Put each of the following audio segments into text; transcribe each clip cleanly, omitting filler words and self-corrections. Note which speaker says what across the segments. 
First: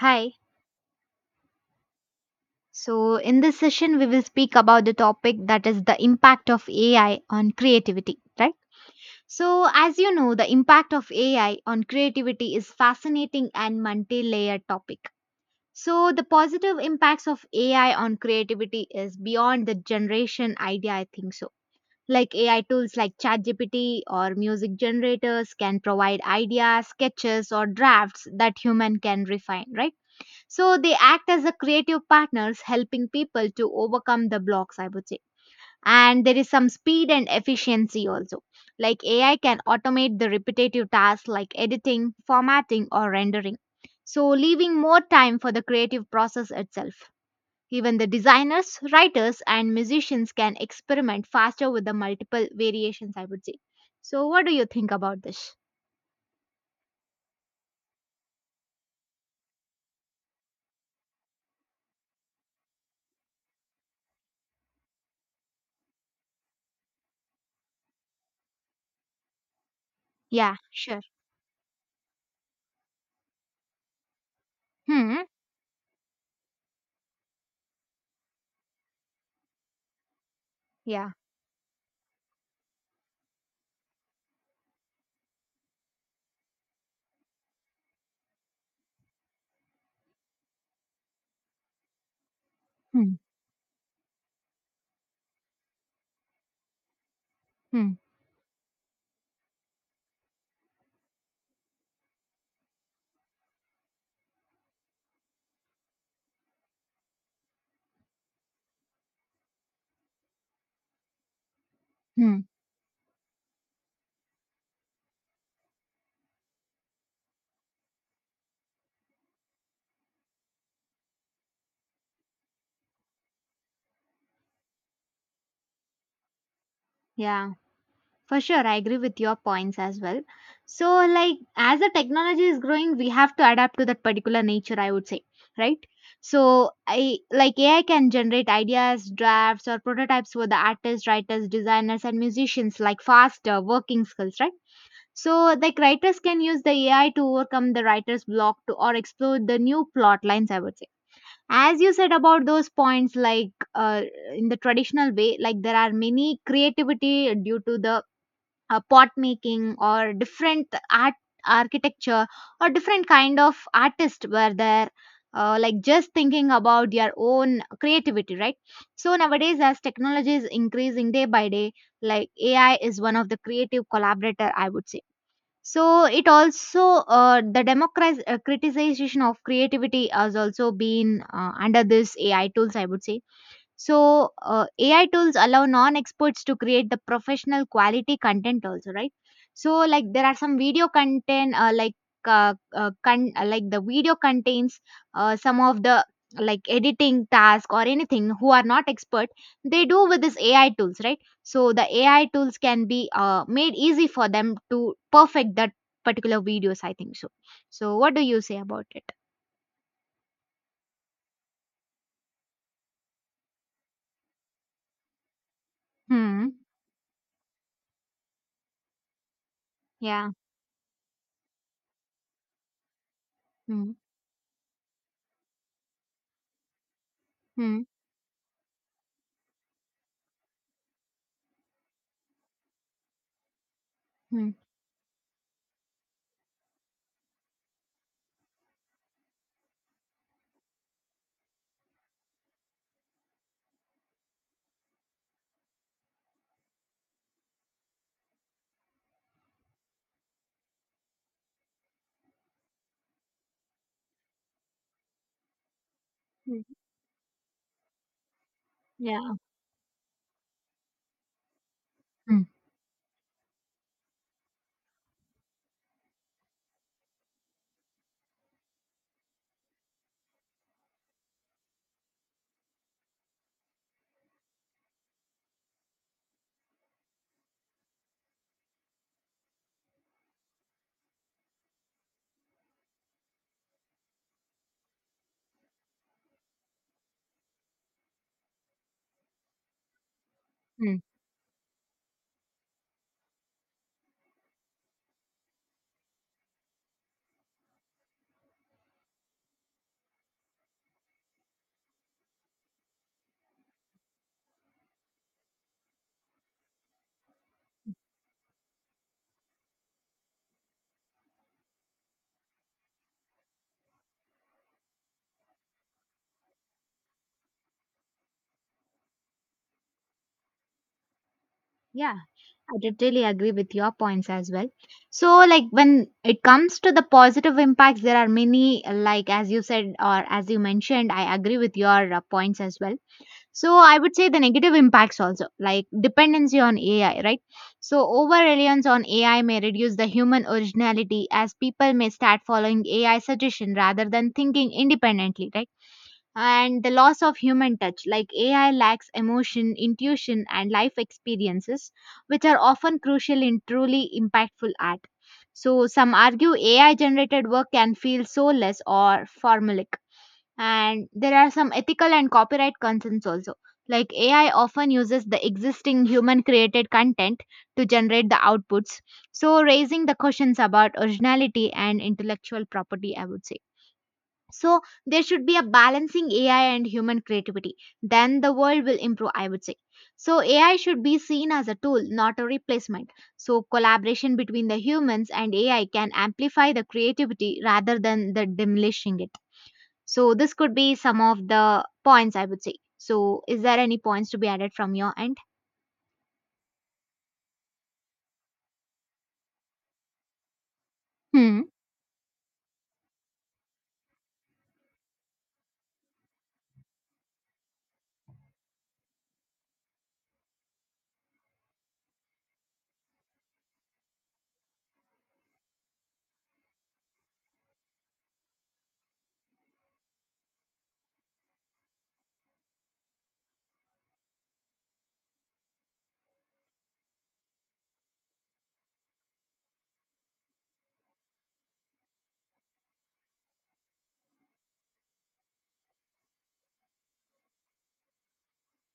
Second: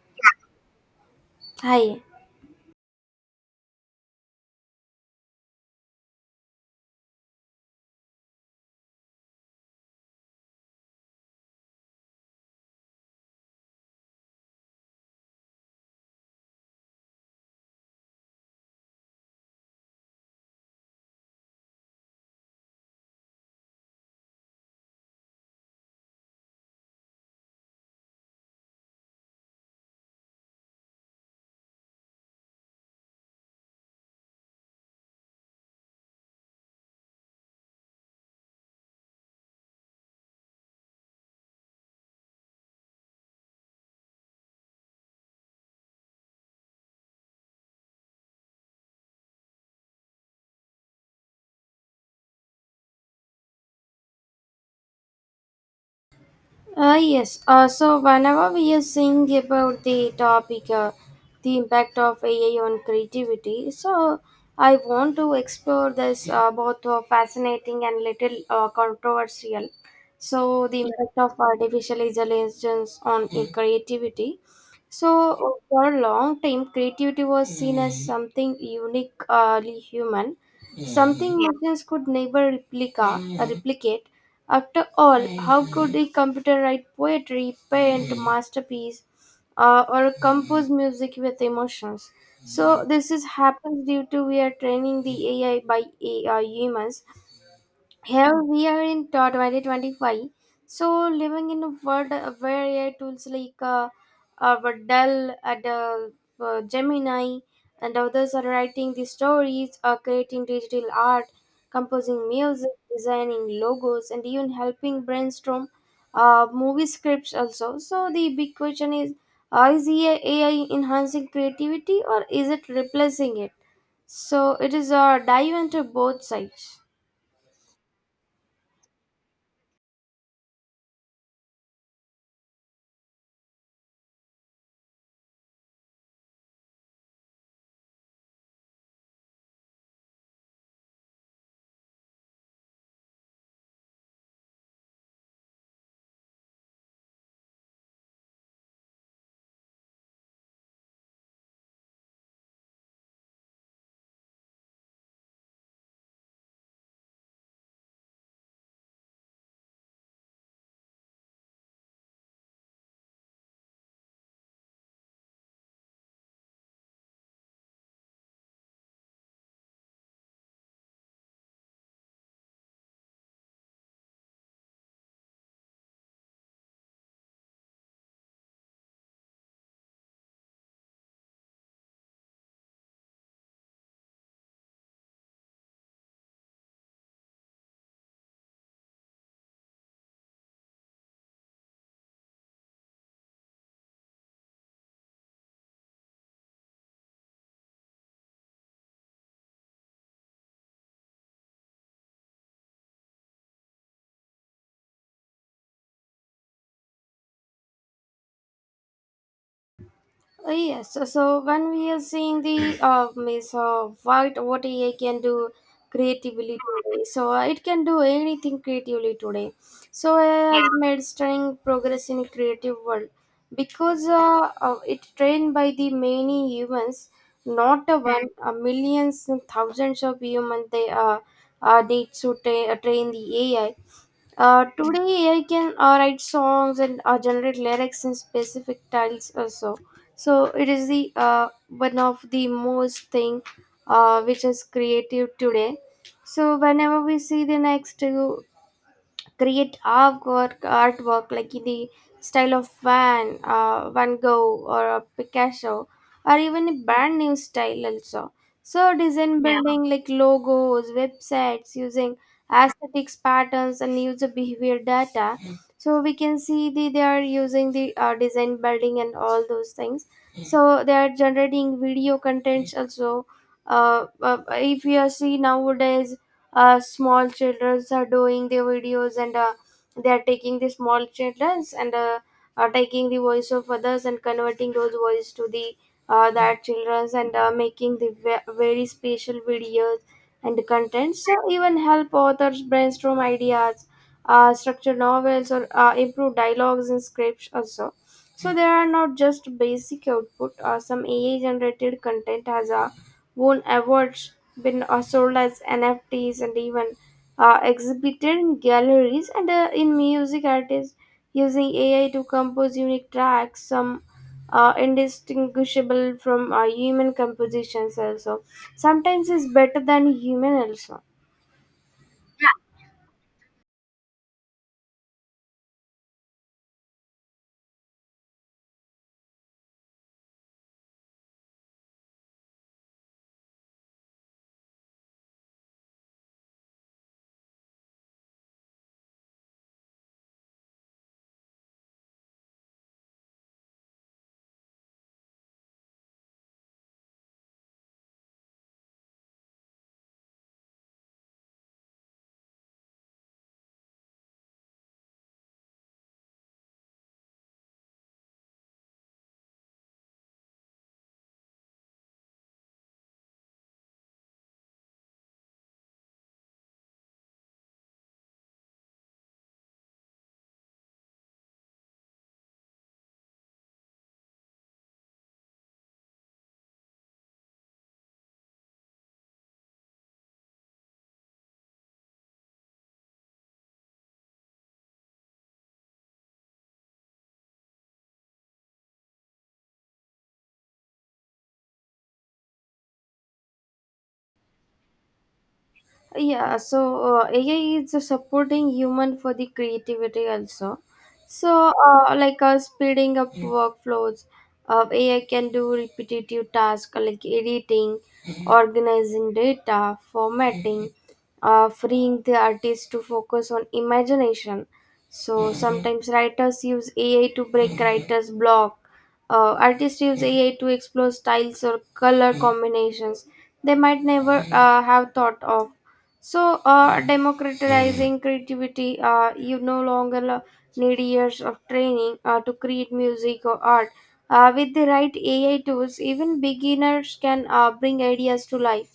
Speaker 1: Hi.
Speaker 2: Hi.
Speaker 1: So, in this session, we will speak about the topic that is the impact of AI on creativity, right? So, as you know, the impact of AI on creativity is fascinating and multi-layered topic. So, the positive impacts of AI on creativity is beyond the generation idea, I think so. Like AI tools like ChatGPT or music generators can provide ideas, sketches, or drafts that human can refine, right? So they act as a creative partners helping people to overcome the blocks, I would say. And there is some speed and efficiency also. Like AI can automate the repetitive tasks like editing, formatting, or rendering. So leaving more time for the creative process itself. Even the designers, writers, and musicians can experiment faster with the multiple variations, I would say. So what do you think about this?
Speaker 2: Yes. So whenever we are saying about the topic, the impact of AI on creativity, so I want to explore this both fascinating and little controversial.
Speaker 1: Yeah,
Speaker 2: So the
Speaker 1: sure.
Speaker 2: impact of artificial intelligence on creativity. So
Speaker 1: Hmm.
Speaker 2: for a long time, creativity was seen as something uniquely human,
Speaker 1: Yeah.
Speaker 2: something machines could never replicate. After all, how could a computer write poetry, paint masterpiece, or compose music with emotions? So this
Speaker 1: Hmm.
Speaker 2: is happens due to we are training the AI by AI humans.
Speaker 1: Hmm.
Speaker 2: Here we are in 2025, so living in a world where AI tools like uh, Dell and Gemini and others are writing the stories, creating digital art, composing
Speaker 1: Hmm.
Speaker 2: music, designing logos and even helping brainstorm movie scripts also. So the big question is, is AI enhancing creativity or is it replacing it? So it is a dive into both sides.
Speaker 1: Yeah. For sure, I agree with your points as well. So, like, as the technology is growing, we have to adapt to that particular nature, I would say, right? So, I like AI can generate ideas, drafts, or prototypes for the artists, writers, designers, and musicians, like faster working skills, right? So, like, writers can use the AI to overcome the writer's block to, or explore the new plot lines, I would say. As you said about those points, like in the traditional way, like there are many creativity due to the pot making or different art architecture or different kind of artists were there, like just thinking about their own creativity, right? So nowadays as technology is increasing day by day, like AI is one of the creative collaborator, I would say. So it also, the democratization, criticization of creativity has also been under this AI tools, I would say. So, AI tools allow non experts to create the professional quality content also, right? So, like there are some video content, like the video contains some of the like editing task or anything who are not expert, they do with this AI tools, right? So the AI tools can be made easy for them to perfect that particular videos, I think so. So what do you say about it?
Speaker 2: So when we are seeing the means what AI can do
Speaker 1: Hmm.
Speaker 2: creatively today, so it can do anything creatively today. So
Speaker 1: Yeah.
Speaker 2: AI has made stunning progress in creative world
Speaker 1: Hmm.
Speaker 2: because it trained by the many humans,
Speaker 1: Hmm.
Speaker 2: not a one, millions and thousands of humans they need to train the AI.
Speaker 1: Hmm.
Speaker 2: Today I can write songs and generate lyrics in specific styles also. So it is the one of the most thing which is creative today. So whenever we see the next create artwork like in the style of Van Gogh or a Picasso, or even
Speaker 1: Hmm.
Speaker 2: a brand new style also. So design,
Speaker 1: Yeah.
Speaker 2: yeah, building like logos, websites using
Speaker 1: Hmm.
Speaker 2: aesthetics patterns and user behavior data. So we can see the, they are using the design building and all those things. So they are generating video contents also. If you see nowadays small childrens are doing their videos and they are taking the small childrens and are taking the voice of others and converting those voice to the that childrens and making the very special videos and
Speaker 1: Hmm.
Speaker 2: contents, so even help authors brainstorm ideas, structure novels or improve dialogues and scripts also. So there are not just basic output, some ai generated content has a won awards, been sold as NFTs, and even exhibited in galleries and in music artists using AI to compose unique tracks, some indistinguishable from human compositions also. Sometimes it's better than human also.
Speaker 1: Yeah, I totally agree with your points as well. So, like when it comes to the positive impacts, there are many, like as you said or as you mentioned, I agree with your points as well. So, I would say the negative impacts also, like dependency on AI, right? So, over reliance on AI may reduce the human originality as people may start following AI suggestion rather than thinking independently, right? And the loss of human touch, like AI lacks emotion, intuition and life experiences which are often crucial in truly impactful art. So some argue AI generated work can feel soulless or formulaic, and there are some ethical and copyright concerns also, like AI often uses the existing human created content to generate the outputs, so raising the questions about originality and intellectual property, I would say. So there should be a balancing AI and human creativity. Then the world will improve, I would say. So AI should be seen as a tool, not a replacement. So collaboration between the humans and AI can amplify the creativity rather than the diminishing it. So this could be some of the points I would say. So is there any points to be added from your end?
Speaker 2: Yeah, so ai is supporting human for the creativity also. So
Speaker 1: Hmm.
Speaker 2: speeding up Mm. workflows. Ai can do repetitive tasks like editing, Mhm. organizing data, formatting, Mhm. Freeing the artist to focus on imagination. So Mhm. sometimes writers use ai to break Mhm. writers block, artists use AI to explore styles or color combinations they might never have thought of. So, democratizing creativity, you no longer need years of training to create music or art. With the right AI tools, even beginners can bring ideas to life.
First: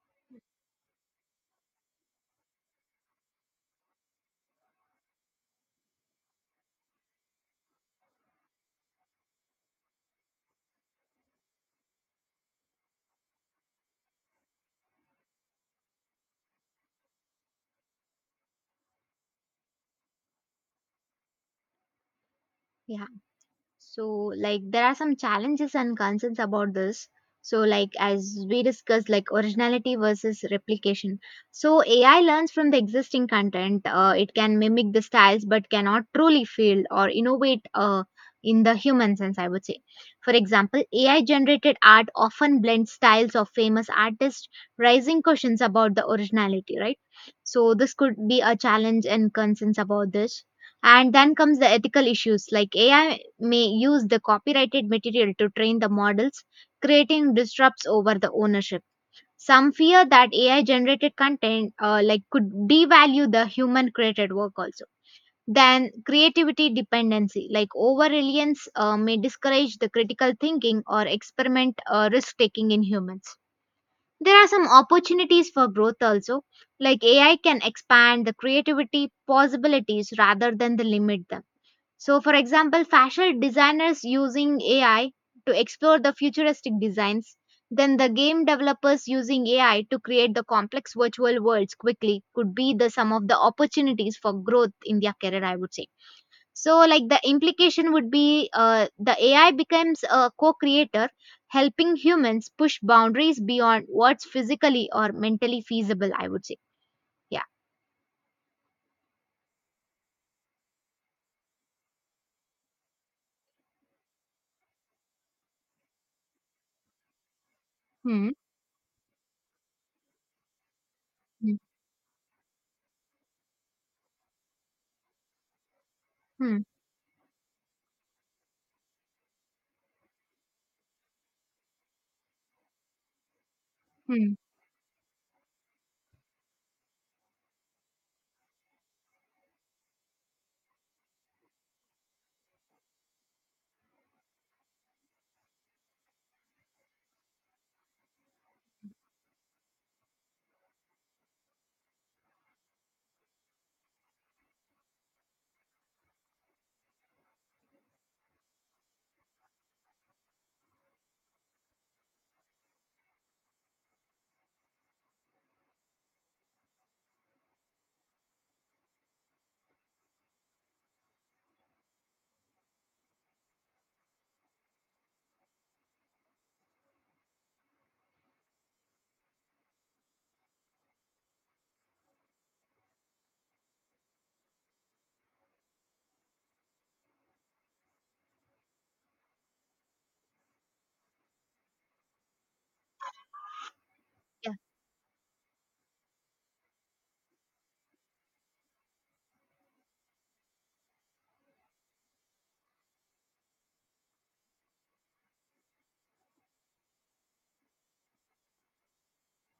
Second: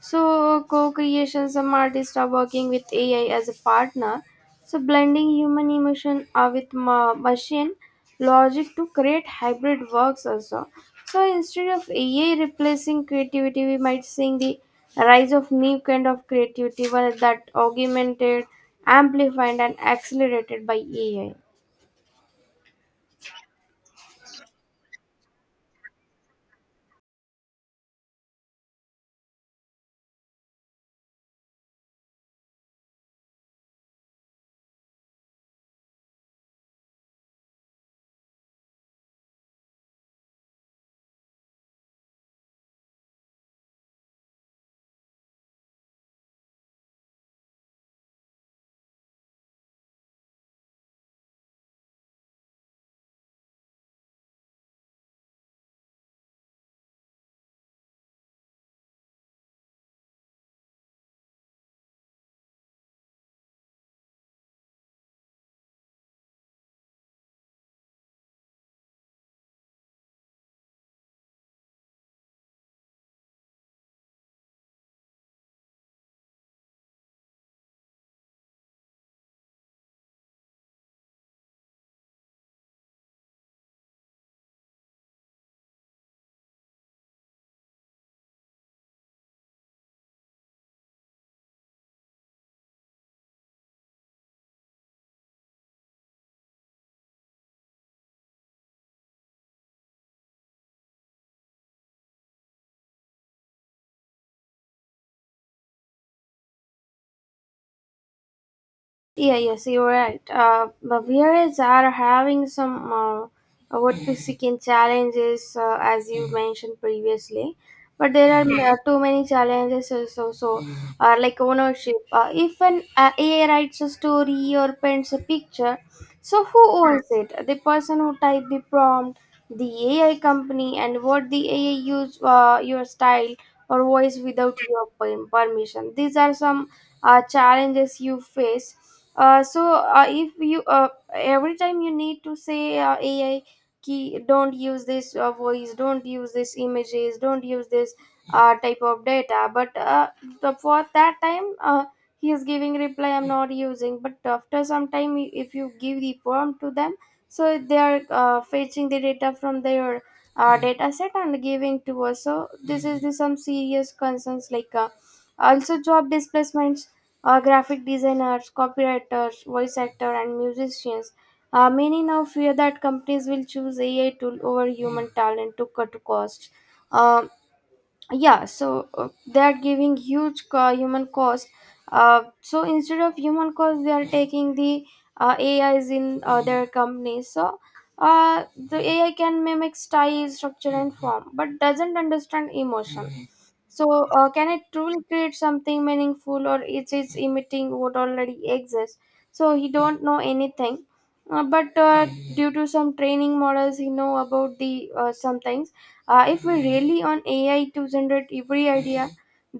Speaker 2: So, co creation, some artists are working with AI as a partner, so, blending human emotion with machine logic to create hybrid works also. So, instead of AI replacing creativity, we might seeing the rise of new kind of creativity, one that augmented, amplified, and accelerated by AI.
Speaker 1: Yeah. So, like, there are some challenges and concerns about this. So, like, as we discussed, like, originality versus replication. So, AI learns from the existing content. It can mimic the styles, but cannot truly feel or innovate in the human sense, I would say. For example, AI generated art often blends styles of famous artists, raising questions about the originality, right? So, this could be a challenge and concerns about this, and then comes the ethical issues, like AI may use the copyrighted material to train the models, creating disrupts over the ownership. Some fear that AI generated content, like, could devalue the human created work also. Then creativity dependency, like over reliance, may discourage the critical thinking or experiment, risk taking in humans. There are some opportunities for growth also, like AI can expand the creativity possibilities rather than the limit them. So, for example, fashion designers using AI to explore the futuristic designs, then the game developers using AI to create the complex virtual worlds quickly could be the some of the opportunities for growth in their career, I would say. So, like the implication would be the AI becomes a co creator, helping humans push boundaries beyond what's physically or mentally feasible, I would say. Yeah.
Speaker 2: Yeah, yes, you're right. Bavarians are having some what we seek in challenges, as you mentioned previously. But
Speaker 1: Hmm.
Speaker 2: there are too many challenges also, so like
Speaker 1: Hmm.
Speaker 2: ownership. If an AI writes a story or paints a picture, so
Speaker 1: Hmm.
Speaker 2: who owns it? The person who typed the prompt, the AI company, and what the AI use your style or voice
Speaker 1: Hmm.
Speaker 2: without your permission. These are some challenges you face. So if you every time you need to say AI key, don't use this voice, don't use this images, don't use this type of data. But the, for that time, he is giving reply. I'm not using. But after some time, if you give the prompt to them, so they are fetching the data from their data set and giving to us. So this is the some serious concerns, like also job displacements, graphic designers, copywriters, voice actor, and musicians. Many now fear that companies will choose AI tool over human talent to cut costs. Um yeah, so they are giving huge human cost, so instead of human cost they are taking the ais in their companies. So uh, the ai can mimic style structure and form but doesn't understand emotion. So can it truly create something meaningful or it is emitting what already exists? So he don't know anything, but due to some training models he know about the some things. If we rely on AI to generate every idea,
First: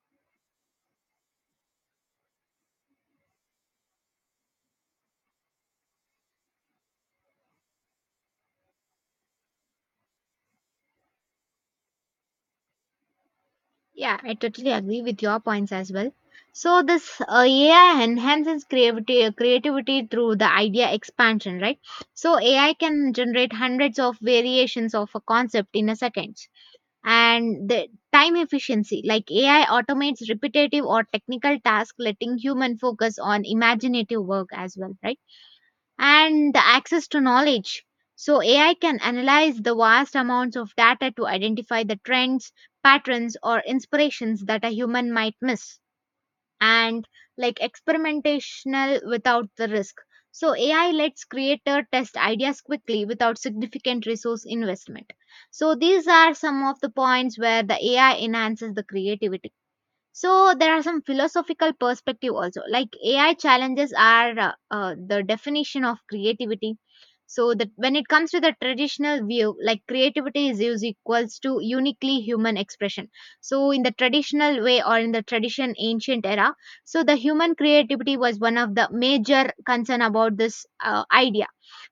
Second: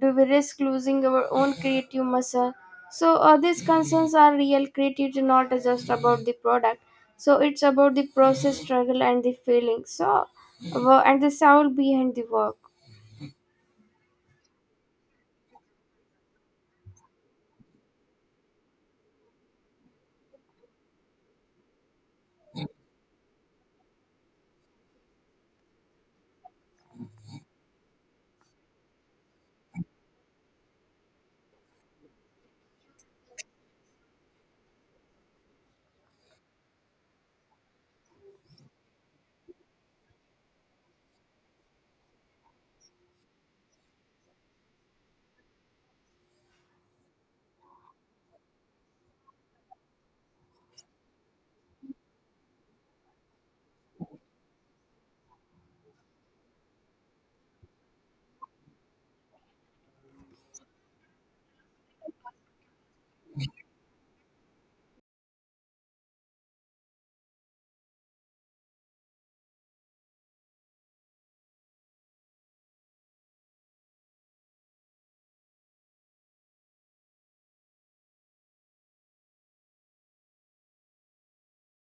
Speaker 2: do we risk losing our own creative muscle? So these concerns are real. Creativity not just about the product. So it's about the process, struggle, and the feeling. So and the soul behind the work.
Speaker 1: Yeah, I totally agree with your points as well. So this AI enhances creativity, creativity through the idea expansion, right? So AI can generate hundreds of variations of a concept in a second. And the time efficiency, like AI automates repetitive or technical tasks, letting human focus on imaginative work as well, right? And the access to knowledge. So, AI can analyze the vast amounts of data to identify the trends, patterns, or inspirations that a human might miss, and like experimentational without the risk. So, AI lets creator test ideas quickly without significant resource investment. So, these are some of the points where the AI enhances the creativity. So there are some philosophical perspective also, like AI challenges are the definition of creativity. So that when it comes to the traditional view, like creativity is used equals to uniquely human expression. So in the traditional way or in the tradition ancient era, so the human creativity was one of the major concern about this idea.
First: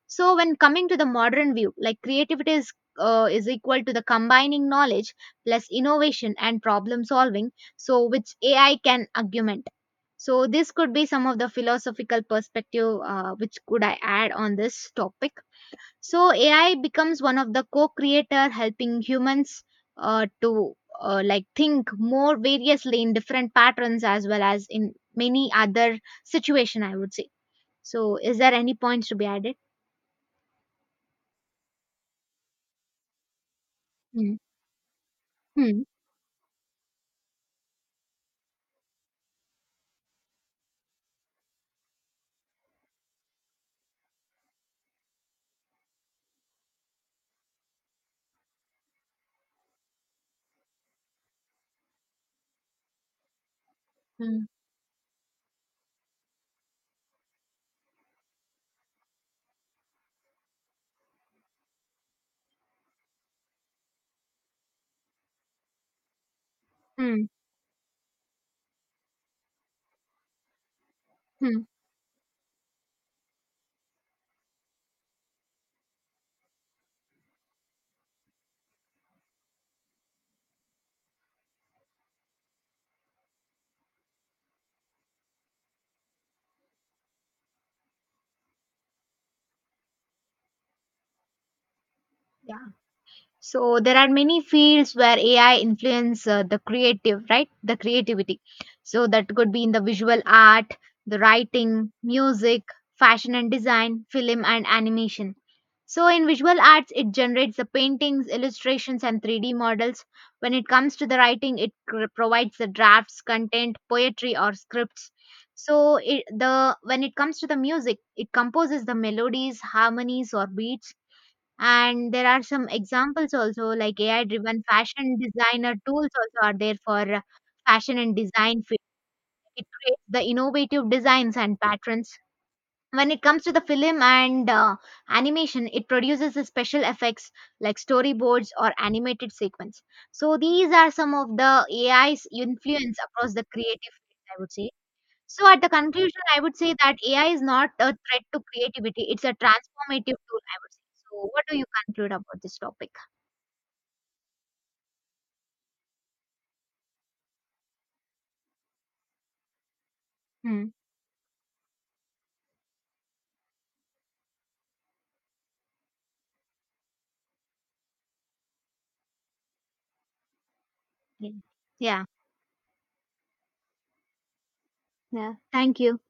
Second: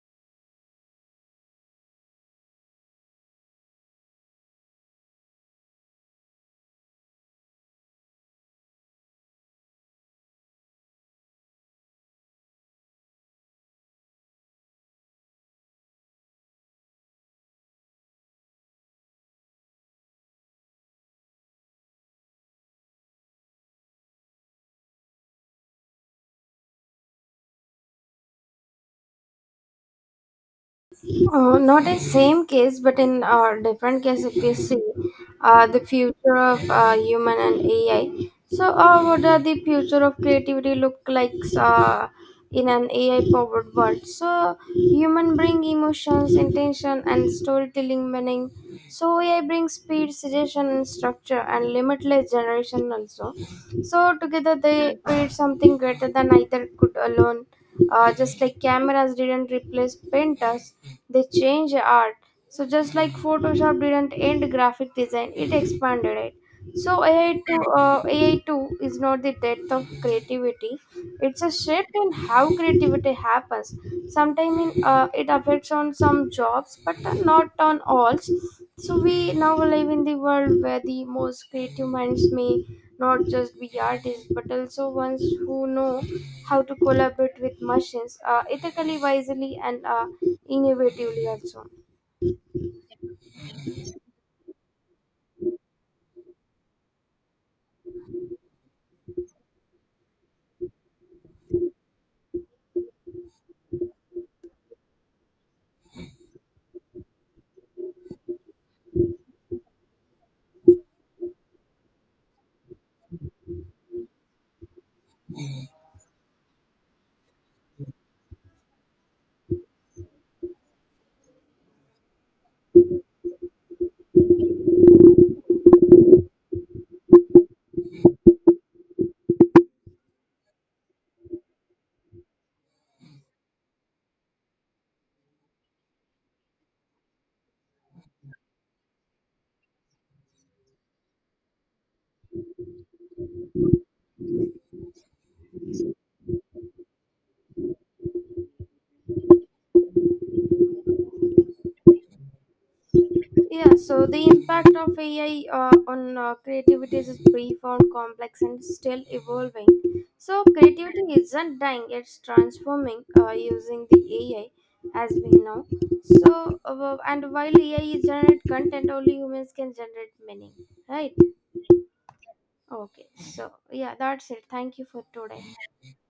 Speaker 1: So when coming to the modern view, like creativity is equal to the combining knowledge plus innovation and problem solving, so which AI can augment. So this could be some of the philosophical perspective which could I add on this topic. So AI becomes one of the co-creator helping humans to like think more variously in different patterns as well as in many other situation, I would say. So is there any points to be added?
Speaker 2: Not a same case, but in different case, if
Speaker 1: Hmm.
Speaker 2: you see the
Speaker 1: Hmm.
Speaker 2: future of human and AI. So, what are the future of creativity look like in an AI powered world? So, human bring emotions, intention, and storytelling meaning. So, AI brings speed, suggestion, and structure, and limitless generation also. So,
Speaker 1: Hmm,
Speaker 2: together they create something greater than either could alone. Just like cameras didn't replace painters, they changed art. So just like Photoshop didn't end graphic design, it expanded it. So
Speaker 1: hmm,
Speaker 2: AI two uh, AI two is not the death of creativity. It's a
Speaker 1: hmm.
Speaker 2: shift in how creativity happens. Sometimes it affects on some jobs, but not on all. So we now live in the world where the most creative minds may not just be artists but also ones who know how to collaborate with machines ethically wisely and innovatively also.
Speaker 1: Yeah. So there are many fields where AI influence the creative, right? The creativity. So that could be in the visual art, the writing, music, fashion and design, film and animation. So in visual arts, it generates the paintings, illustrations, and 3D models. When it comes to the writing, it provides the drafts, content, poetry, or scripts. So it, the when it comes to the music, it composes the melodies, harmonies, or beats. And there are some examples also, like AI driven fashion designer tools also are there for fashion and design field. It creates the innovative designs and patterns. When it comes to the film and animation, it produces the special effects like storyboards or animated sequence. So these are some of the AI's influence across the creative fields, I would say. So at the conclusion, I would say that AI is not a threat to creativity; it's a transformative tool. I would say. So what do you conclude about this topic?
Speaker 2: Yeah, so the impact of ai on creativity is profound complex and still evolving. So
Speaker 1: Hmm.
Speaker 2: creativity isn't dying, it's transforming using the ai, as we know. So and while ai is generate content only humans can generate meaning, right?
Speaker 1: Yeah. Yeah.
Speaker 2: Okay, so yeah, that's it. Thank you for
Speaker 1: Yeah.
Speaker 2: today.
Speaker 1: Thank you.